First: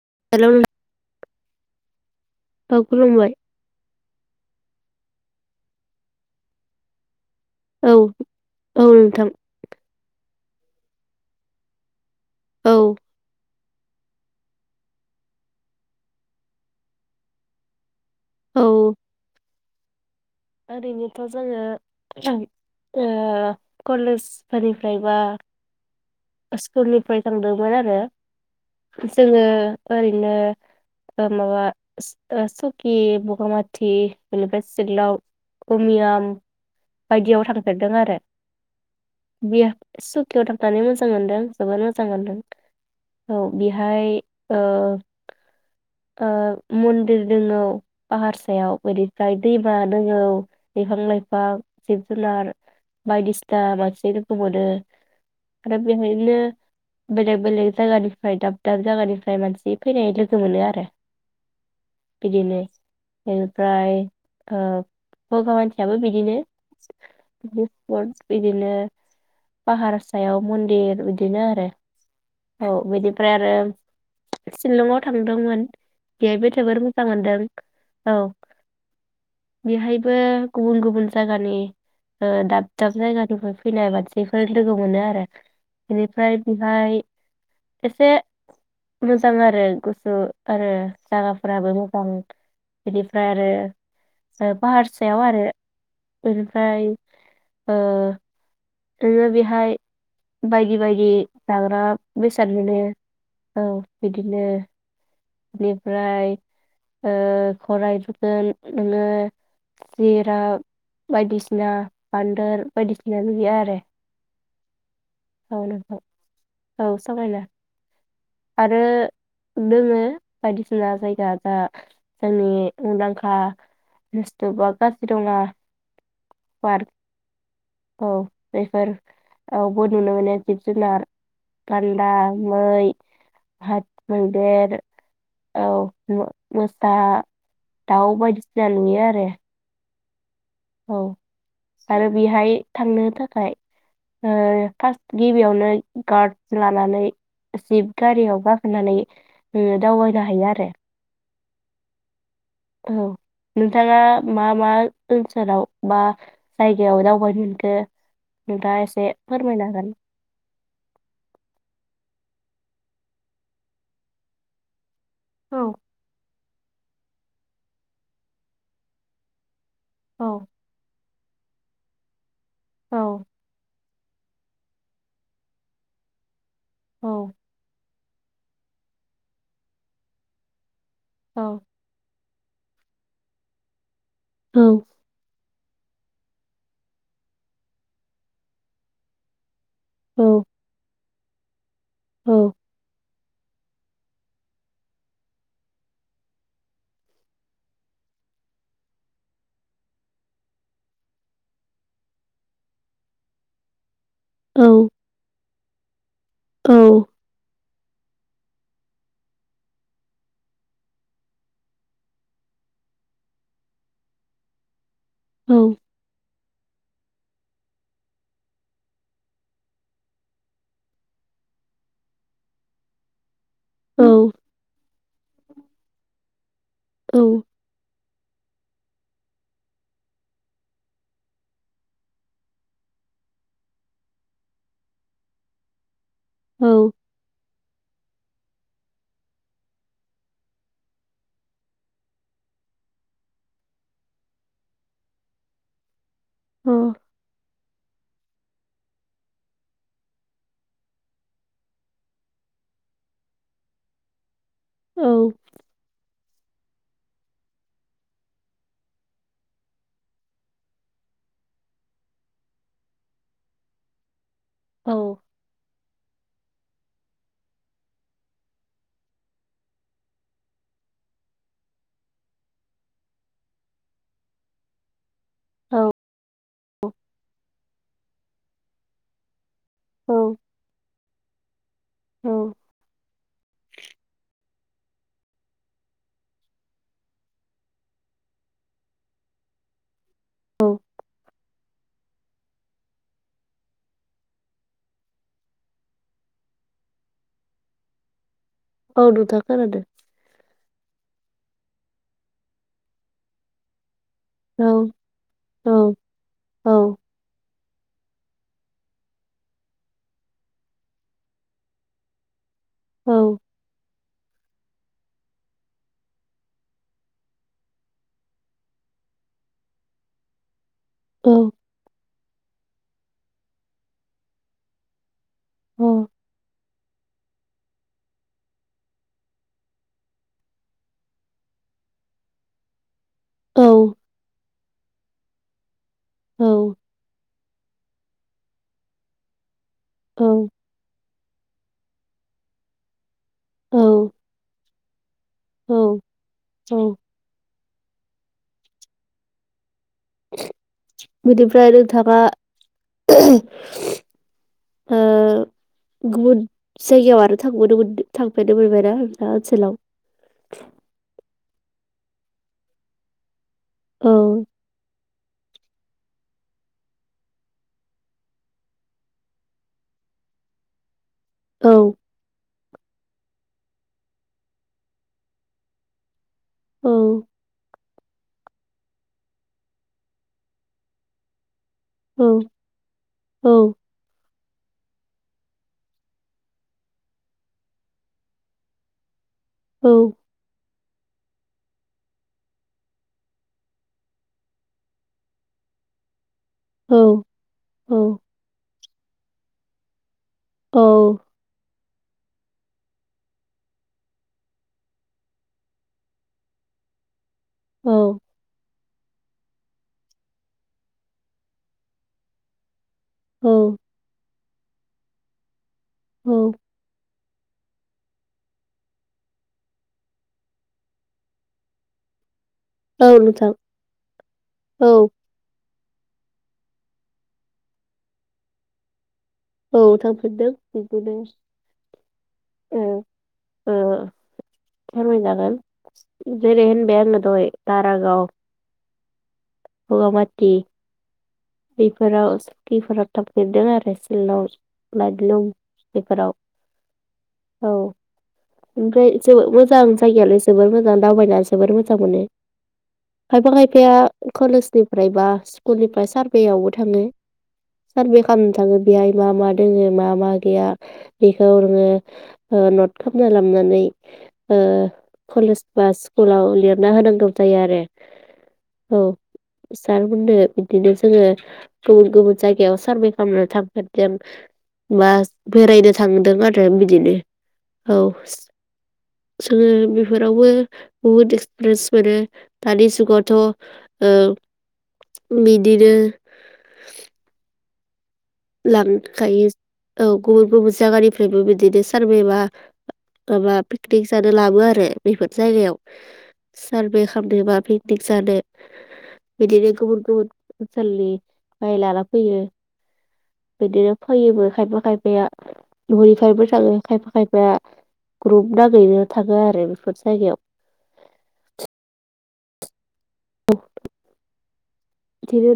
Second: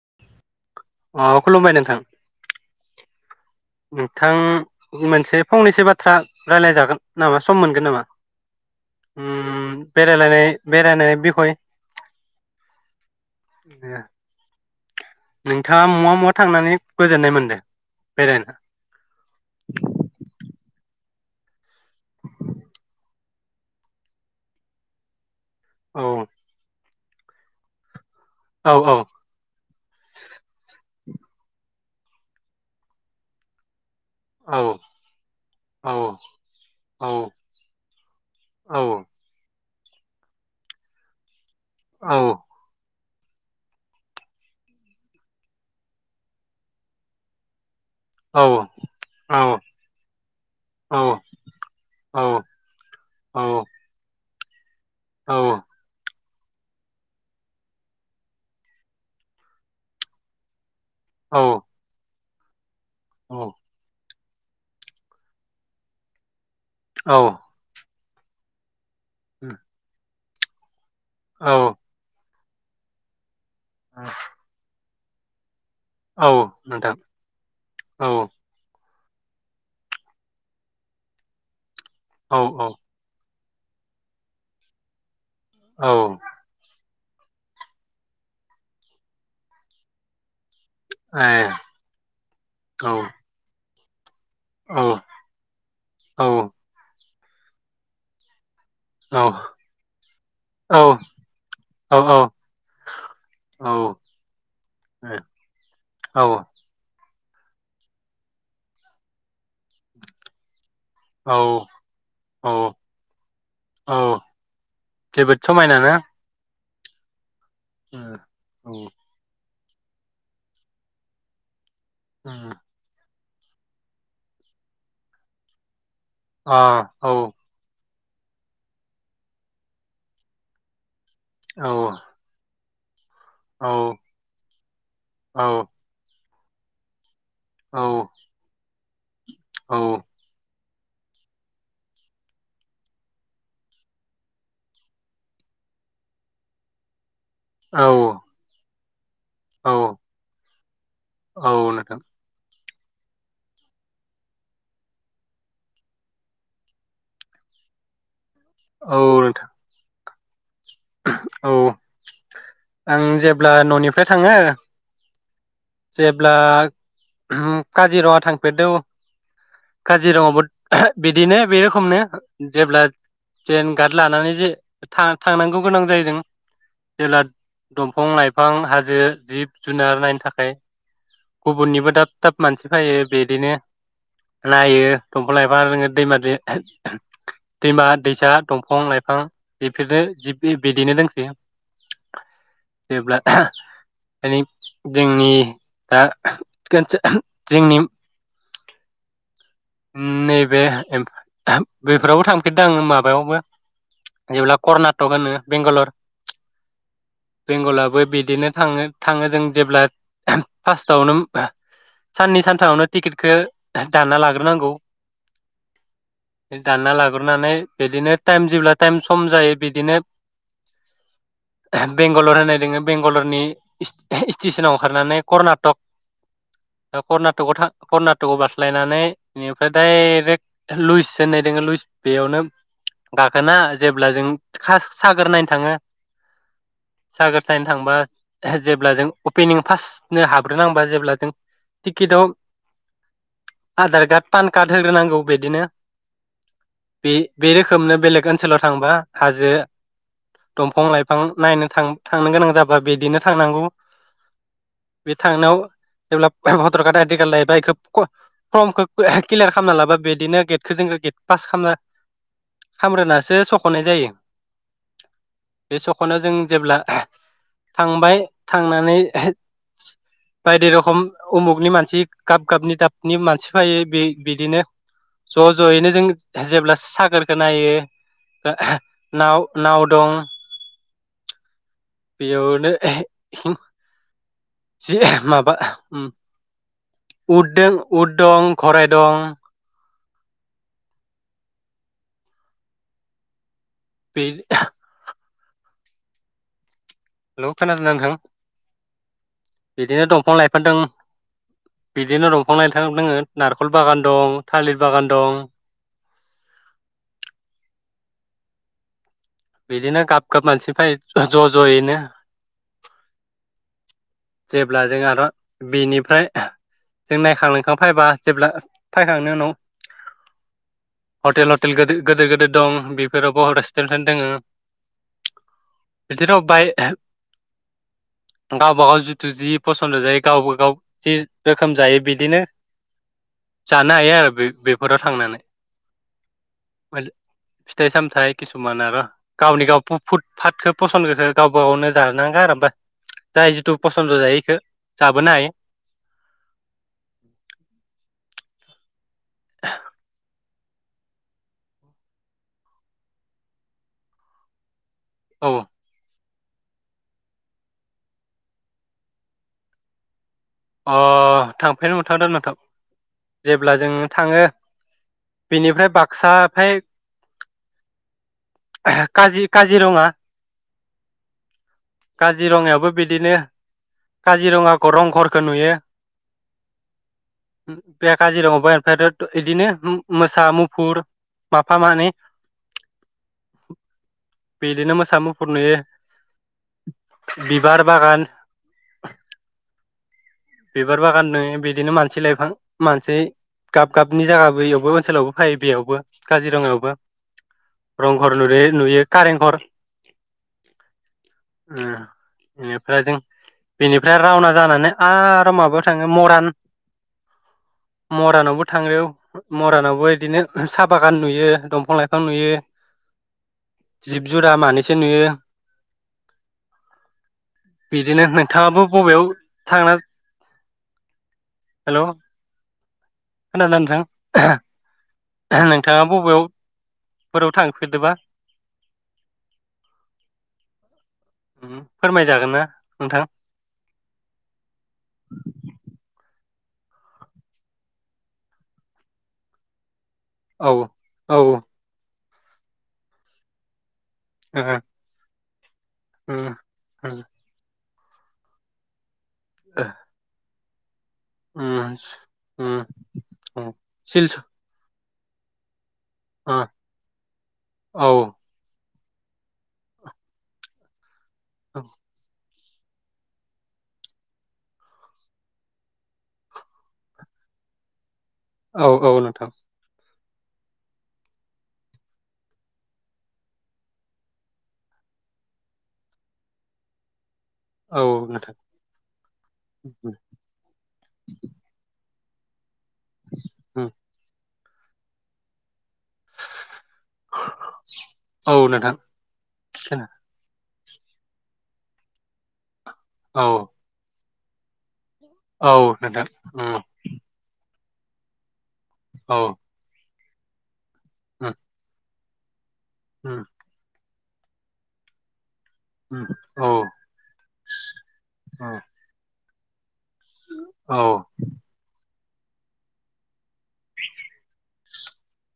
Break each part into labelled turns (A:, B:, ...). A: [unintelligible]
B: अ खुलुमबाय नोंथां
A: औ खुलुमबाय
B: नोंथां मोनसे फंनैसो बाथ्रा रायलाय जागोन नामा सम मोनगोन
A: औ
B: नामा
A: औ नोंथां
B: उम बेरायलायनाय बेरायनाय बिखय
A: औ
B: दे नोंथाङा मुवा मुवा थांनानै गोजोननाय मोनदों बेरायना
A: औ ओरैनोथ' जोङो ओ कलेजफोरनिफ्रायबा
B: औ
A: ओस स्कुलनिफ्राय थांदोंमोन आरो
B: औ औ
A: जोङो ओरैनो ओ माबा स सकि बगामा टि बेनिफ्राय सिलं
B: औ
A: उमियाम
B: औ
A: बायदियाव थांफेरदों आरो
B: औ
A: बेयो सुखि आव थांखालिबो जां मोनदों जोबोद
B: औ
A: मोजां मोनदों। औ बेहाय ओ ओ मन्दिर दङो औ
B: औ
A: पाहारसायाव बिनिफ्राय दैमा दङो बिफां लाइफां जिब
B: औ
A: जुनार
B: औ
A: बायदिसिना मानसे होबावदो आरो बिहायनो बेलेग बेलेग जायगानिफ्राय दाब दाब जायगानिफ्राय मानसि फैनाय लोगो मोनो आ दे
B: औ
A: बिदिनो एनिफ्राय ओ बगा माथियाबो बिदिनो [unintelligible] [unintelligible] बिदिनो पाहार सायाव मन्दिर बिदिनो आरो
B: औ
A: औ बिनिफ्राय आरो शिलंआव थांदोंमोन
B: औ
A: बेहायबो जोबोर
B: नोंथां
A: मोजां मोनदों औ बेहायबो गुबुन गुबुन जायगानि ओ
B: औ औ
A: दाब दाब जायगानि फैनाय मानसिफोर लोगो मोनो आरो
B: औ
A: बेनिफ्राय बेहाय एसे मोजां आरो गुसु आरो
B: ए
A: जागाफोराबो मोजां
B: औ
A: बेनिफ्राय आरो
B: औ
A: फाहारसायाव आरो
B: औ
A: बेनिफ्राय ओ नोङो बेहाय बायदि
B: औ
A: बायदि जाग्रा
B: औ
A: बेसाद मोनो औ बिदिनो
B: औ
A: बेनिफ्राय ओ [unintelligible]
B: औ
A: बायदिसिना
B: औ
A: बान्दोर बायदिसिना नुयो आरो
B: औ जोबोद
A: औ
B: समायना
A: नोंथां
B: ना
A: औ समायना
B: ए औ
A: दोङो बायदिसिना जायगा जा जोंनि
B: उम
A: [unintelligible] [unintelligible]
B: आ
A: पार्क
B: औ
A: औ बेफोर औबो नुनो मोनो जिब जुनार
B: औ
A: गानदा मै
B: औ
A: हाथ मैदेर औ मोसा दाउ बायदिसिना नुयो आरो
B: औ
A: औ आरो बेहाय थांनो थाखाय फार्स्ट गिबियावनो गार्ड लानानै
B: औ
A: जिब गारियाव गाखोनानै
B: औ
A: दावबायनो हायो आरो
B: औ नोंथां
A: औ नोंथाङा मा मा ओनसोलाव बा जायगायाव दावबायनो मोनखो नोंथाङा‌
B: औ
A: एसे
B: नोंथां
A: फोरमायनांगोन
B: औ आं जेब्ला ननिफ्राय थाङो
A: औ
B: जेब्ला काजिरङा थांफेरदों काजिरङायावबो
A: औ
B: बिदिनो बे रोखोमनो जेब्ला
A: औ
B: [unintelligible] रेन गार्ड लानानै जे थांनांगौ गोनां जाहैदों ला
A: औ
B: द [unintelligible] बिफां लाइफां हाजो जिब जुनार नायनो थाखाय
A: औ
B: गुबुननिबो दा थाब मानसि फैयो बिदिनो नायो दंफां लाइफां मा दैमा दैमा-दैसा, दंफां-लाइफां बेफोरनो
A: औ
B: जि इदिनो दोंसै।
A: औ।
B: जोंनि दा जोंनि नैबे बेफोरावबो थांफेरदों आं माबायावबो। जेब्ला कर्नाटक होनो बेंगालर
A: औ।
B: बेंगलाबो बिदिनो थाङो थाङो जों जेब्ला फार्स्टआवनो साननै सानथामावनो टिकेटखौ दाना लागोन। नांगौ।
A: औ
B: दानना ला दाननानै बिदिनो टाइम जेब्ला टाइम सम जायो बिदिनो बेंगालर होननाय दोङो बेंगालरनि
A: औ
B: स्टेसनाव ओंखारनानै कर्नाटक कर्नाटकआव थां तकखौ बास्लायनानै। बेनिफ्राय डाइरेक्ट लुइस होननाय दोङो लुइस बेयावनो गाखोना जेब्ला जों सागोर नायनो थाङो।
A: औ
B: सागोर थायनो थांबा जेब्ला जों अपेनिं फार्स्टनो हाबग्रोनांबा जेब्ला जों टिकेटआव आधार कार्ड पान कार्ड होग्रोनांगौ बिदिनो। बे बे खोमनो बेलेग ओनसोलाव थांबा हाजो दंफां लाइफां नायनो थां-थांनो गोनां जाबा बिदिनो थांनांगौ। बे थांनायाव जेब्ला भटार कार्ड आइदि कार्ड लायोबा एखौ फर्मखौ क्लियार खालामना लाबा बिदिनो गेटखौ जों गेट पास खालाम खालामग्रोनानैसो सख'नाय जायो।
A: औ।
B: खौनो जों जेब्ला थांबाय थांनानै बायदि रखम उमुगनि मानसि गाब गाबनि दाबनि मानसि फाय बे बिदिनो ज'
A: औ
B: ज'यैनो जों जेब्ला सागोरखौ नायो। [unintelligible] नाव नाव दं।
A: औ
B: बेयावनो [unintelligible] जि माबा ओम उद दं उद दं गराय दं। बे [unintelligible] हेलौ खोनादोंना नोंथां?
A: औ नोंथां। खोनादों
B: बिदिनो दंफां-लाइफां दं। बिदिनो दंफां-लाइफां दोङो नारेखल बागान दं
A: औ
B: थालिर बागान दं
A: औ औ
B: बिदिनो गाब गाब मानसि फायो ज' ज'यैनो
A: औ
B: जेब्ला जों आरो बेनिफ्राय जों नायखां लोंखां फायबा जेब्ला फायखांनायनि उनाव
A: औ
B: हटेल हटेल गो दिर गोदिर दं बेफोराव [unintelligible] दोङो बिदि राव बाय गावबा गाव थु जि फसन्द' जायो गावबा गाव जि रोखोम जायो बिदिनो जानो हायो आरो बे बे हराव थांनानै
A: औ
B: [unintelligible] फिथाइ सामथाइ किसुमान आरो गावनि गाव फुटफाटखौ फसन्दखौ गावबा गावनो [unintelligible]
A: औ
B: फसन्द' जायो इखौ जाबोनो हायो
A: औ औ
B: [inaudible]
A: बिदिब्ला नोंथाङा ओ
B: औ
A: गुबुन जायगायाव आरो थांबावनो मोनदो थांफेरनो मोनबायना दा नोंथाङा ओनसोलाव
B: अ थांफेरनो मोन थादो नोंथां जेब्ला जों
A: औ
B: थाङो बेनिफ्राय बाक्सा फाय काजि काजिरङा
A: औ
B: काजिरङायाव बो बिदिनो काजिरङाखो रंघरखो नुयो
A: उम
B: बे काजिरङा [unintelligible] इदिनो मो मोसा मुफुर माफा मानै
A: औ औ
B: बिदिनो मोसा मुफुर नुयो बिबार बागान
A: औ
B: बिबार बागान नो बिदिनो मानसि लाइफां मानसि गाब गाबनि जायगाबो बेयावबो ओनसोलावबो फायो बेयावबो काजिरङायावबो
A: औ औ
B: रंघर नुयो नुयो कारेंघर
A: औ
B: उम एनिफ्राय जों बेनिफ्राय रावना जानानै आरो माबायाव थाङो मरान
A: औ
B: मरानावबो थांनायाव मरानावबो इदिनो साहा बागान नुयो दंफां लाइफां नुयो
A: औ
B: जिब जुरा मानैसो नुयो
A: औ
B: बिदिनो नोंथाङाबो बबेयाव थांना हेलौ
A: औ नोंथां
B: खोनादों ना नोंथां
A: औ
B: [unintelligible] नों थाङा बबेयावफोराव थांफेरदोबा
A: औ थांफिनदों बेखोनो
B: फोरमायजागोन ना
A: ओ
B: नोंथां
A: ओ फोरमायजागोन जरै होनबाय आङो दहाय दारागाव बगामाथि
B: औ औ
A: बेफोराव बिफोराव थाफेरदों आरो शिलं लाइटलुम बेफोराव औ ओमफ्राय जोबो मोजां जायगायालाय जोबोर मोजां दावबायनानै जोबोर मोजां मोनो खायफा खायफाया
B: सिल
A: कलेज फ्रायबा स्कुलनिफ्राय
B: औ
A: सारभेयावबो थाङो
B: औ
A: सारभे खालामनो थाङो बेहाय मा मा दोङो मा मा गैया बेखौनो नट खालामना लालामनानै कलेज बा स्कुलाव लिरना होनांगौ जायो आरो
B: औ औ नोंथां
A: मोननो बिदिनो जोङो गुबुन गुबुन जायगायाव सारभे खालामनो थांफेरदों बा बेरायनो थांदों आरो बिदिनो औ जोङो बेफोरावबो बुहुद एक्सपिरियेन्स मोनो दानि जुगावथ ओ बिदिनो
B: [inaudible] नोंथां
A: लांखायो औ गुबुन गुबुन जायगानिफ्रायबो बिदिनो सारभेबा माबा
B: औ
A: पकनिक जानो लाबो आरो बेफोर
B: औ
A: जायगायाव
B: नोंथां उम
A: सारभे खालामदोंबा बे दिग जादो।
B: औ
A: बिदिनो गुबुन गुबुन सलि
B: उम
A: महलल फैयो
B: उम
A: बिदिनो फैयोबो खायफा खायफाया
B: उम
A: ननिफ्रायबो
B: औ
A: थाङो खायफा खायफा ग्रुप
B: उम
A: नागिरनो थाङोन आरो। लोगोफोरजों
B: औ
A: औ धिरै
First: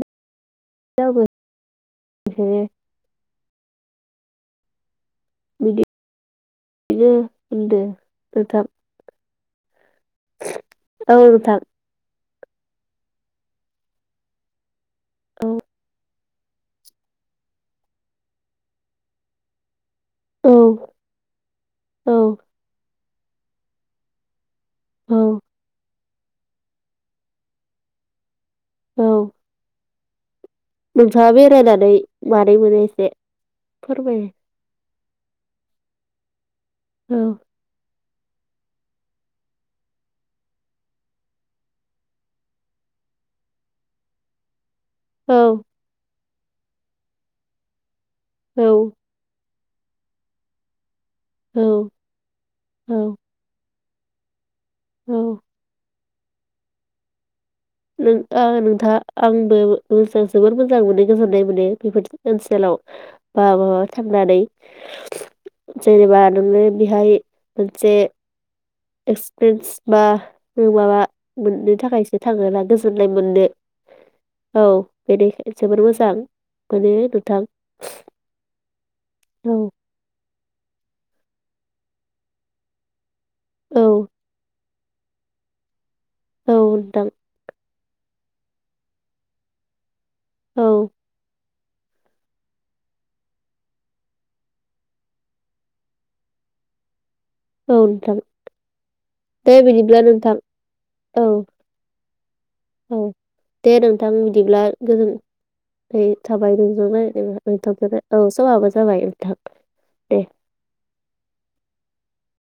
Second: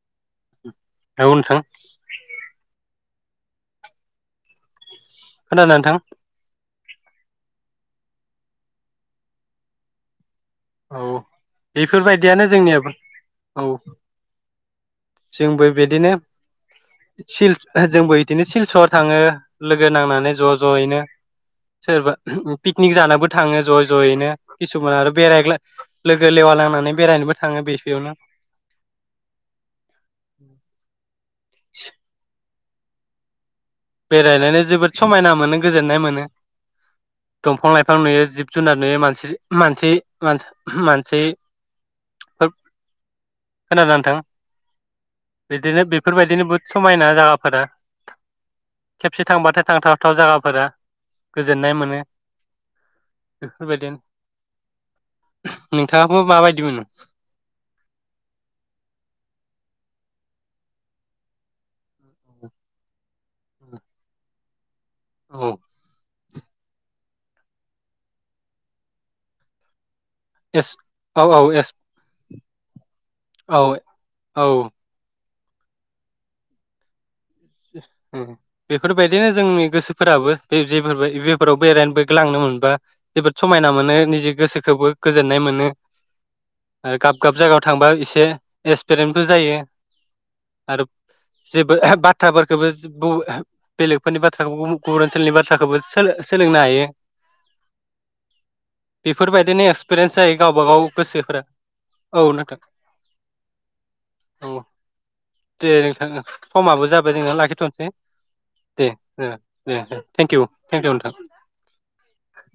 B: औ नोंथां
A: [unintelligible]
B: खोनादों नोंथां
A: बिनो होनदो नोंथां
B: औ बेफोरबायदि यानो जोंनियाबो औ
A: औ
B: जोंबो बिदिनो जोंबो बिदिनो सिलसर थाङो। लो नांनानै ज'
A: औ
B: ज'यैनो सोरबा
A: औ
B: पिकनिक जानो। बो थाङो ज' ज'यैनो। खिसुमान आरो
A: औ
B: बराय लोगो लेवा लांनानै बेरायनोबो थाङो बेसयावनो
A: औ
B: औ
A: मोन थाङा बेरायनानै [unintelligible] मोनो एसे फोरमाय
B: बेरायनानै जोबोद समायना मोनो गोजोननाय मोनो।
A: औ
B: दंफां लाय थां नुयो जिब जुनार नुयो मानसि-मानसि-मान-मानसि फोर खोनादों ना नोंथां?
A: औ
B: बिदिनो बेफोरबाय दिनो बुद समायना जागाफोरा।
A: औ
B: खेबसे थांबाथाय थांथावथाव जागाफोरा।
A: औ
B: गोजोननाय मोनो
A: औ
B: बेफोरबायदिन
A: औ
B: थाङाबो माबायदि मोनो?
A: नो ओ नोंथाङा आंबो गोसोआव जोबोर मोजां मोनो गोजोननाय मोनो बेफोर ओनसोलाव बा बहाबा थांनानै।
B: औ
A: जेनेबा नोङो बेहाय मोनसे एक्सप्रेन्स बा ओ
B: एस
A: माबा
B: औ औ एस
A: मोननो थाखायसो थागोना बेस जनाय मोननो
B: औ
A: औ बेनिखा जोबोर मोजां मोनो बे
B: ओ बेफोरबायदिनो
A: औ
B: जोंनि गोसोफोराबो बे जेफोर बेफोराव बेरायनो ग्लांनोबो मोनबा जोबोद समायना
A: औ
B: मोनो निजे गोसोखोबो। गोजोननाय मोनो
A: औ
B: आरो
A: नोंथां
B: गाब गाब जागा थांबा एसे एक्सपेरेन्टबो जायो।
A: औ
B: आरो जेबो ओ बा थ्राफोरखौबो ज ब ओ बेलेगफोरनि बाथ्राखौ गुबुन गुबुन ओनसोलनि बाथ्राखौबो सो-सोलोंनो हायो।
A: औ नोंथां दे
B: बेफोरबायदिनो
A: बिदिब्ला
B: एक्सपिरियेन्स
A: नोंथां
B: जायो गावबा गाव
A: औ
B: गोसोफोरा औ नोंथां
A: औ दे नोंथां बिदिब्ला
B: औ
A: गोजोन नाय थाबाय नोंजों
B: बो
A: रा
B: जोंना लाखिथ'नसै दे ओ
A: नोंथां
B: ओ
A: दे।
B: थेंकिउ थेंकिउ नोंथां। [inaudible]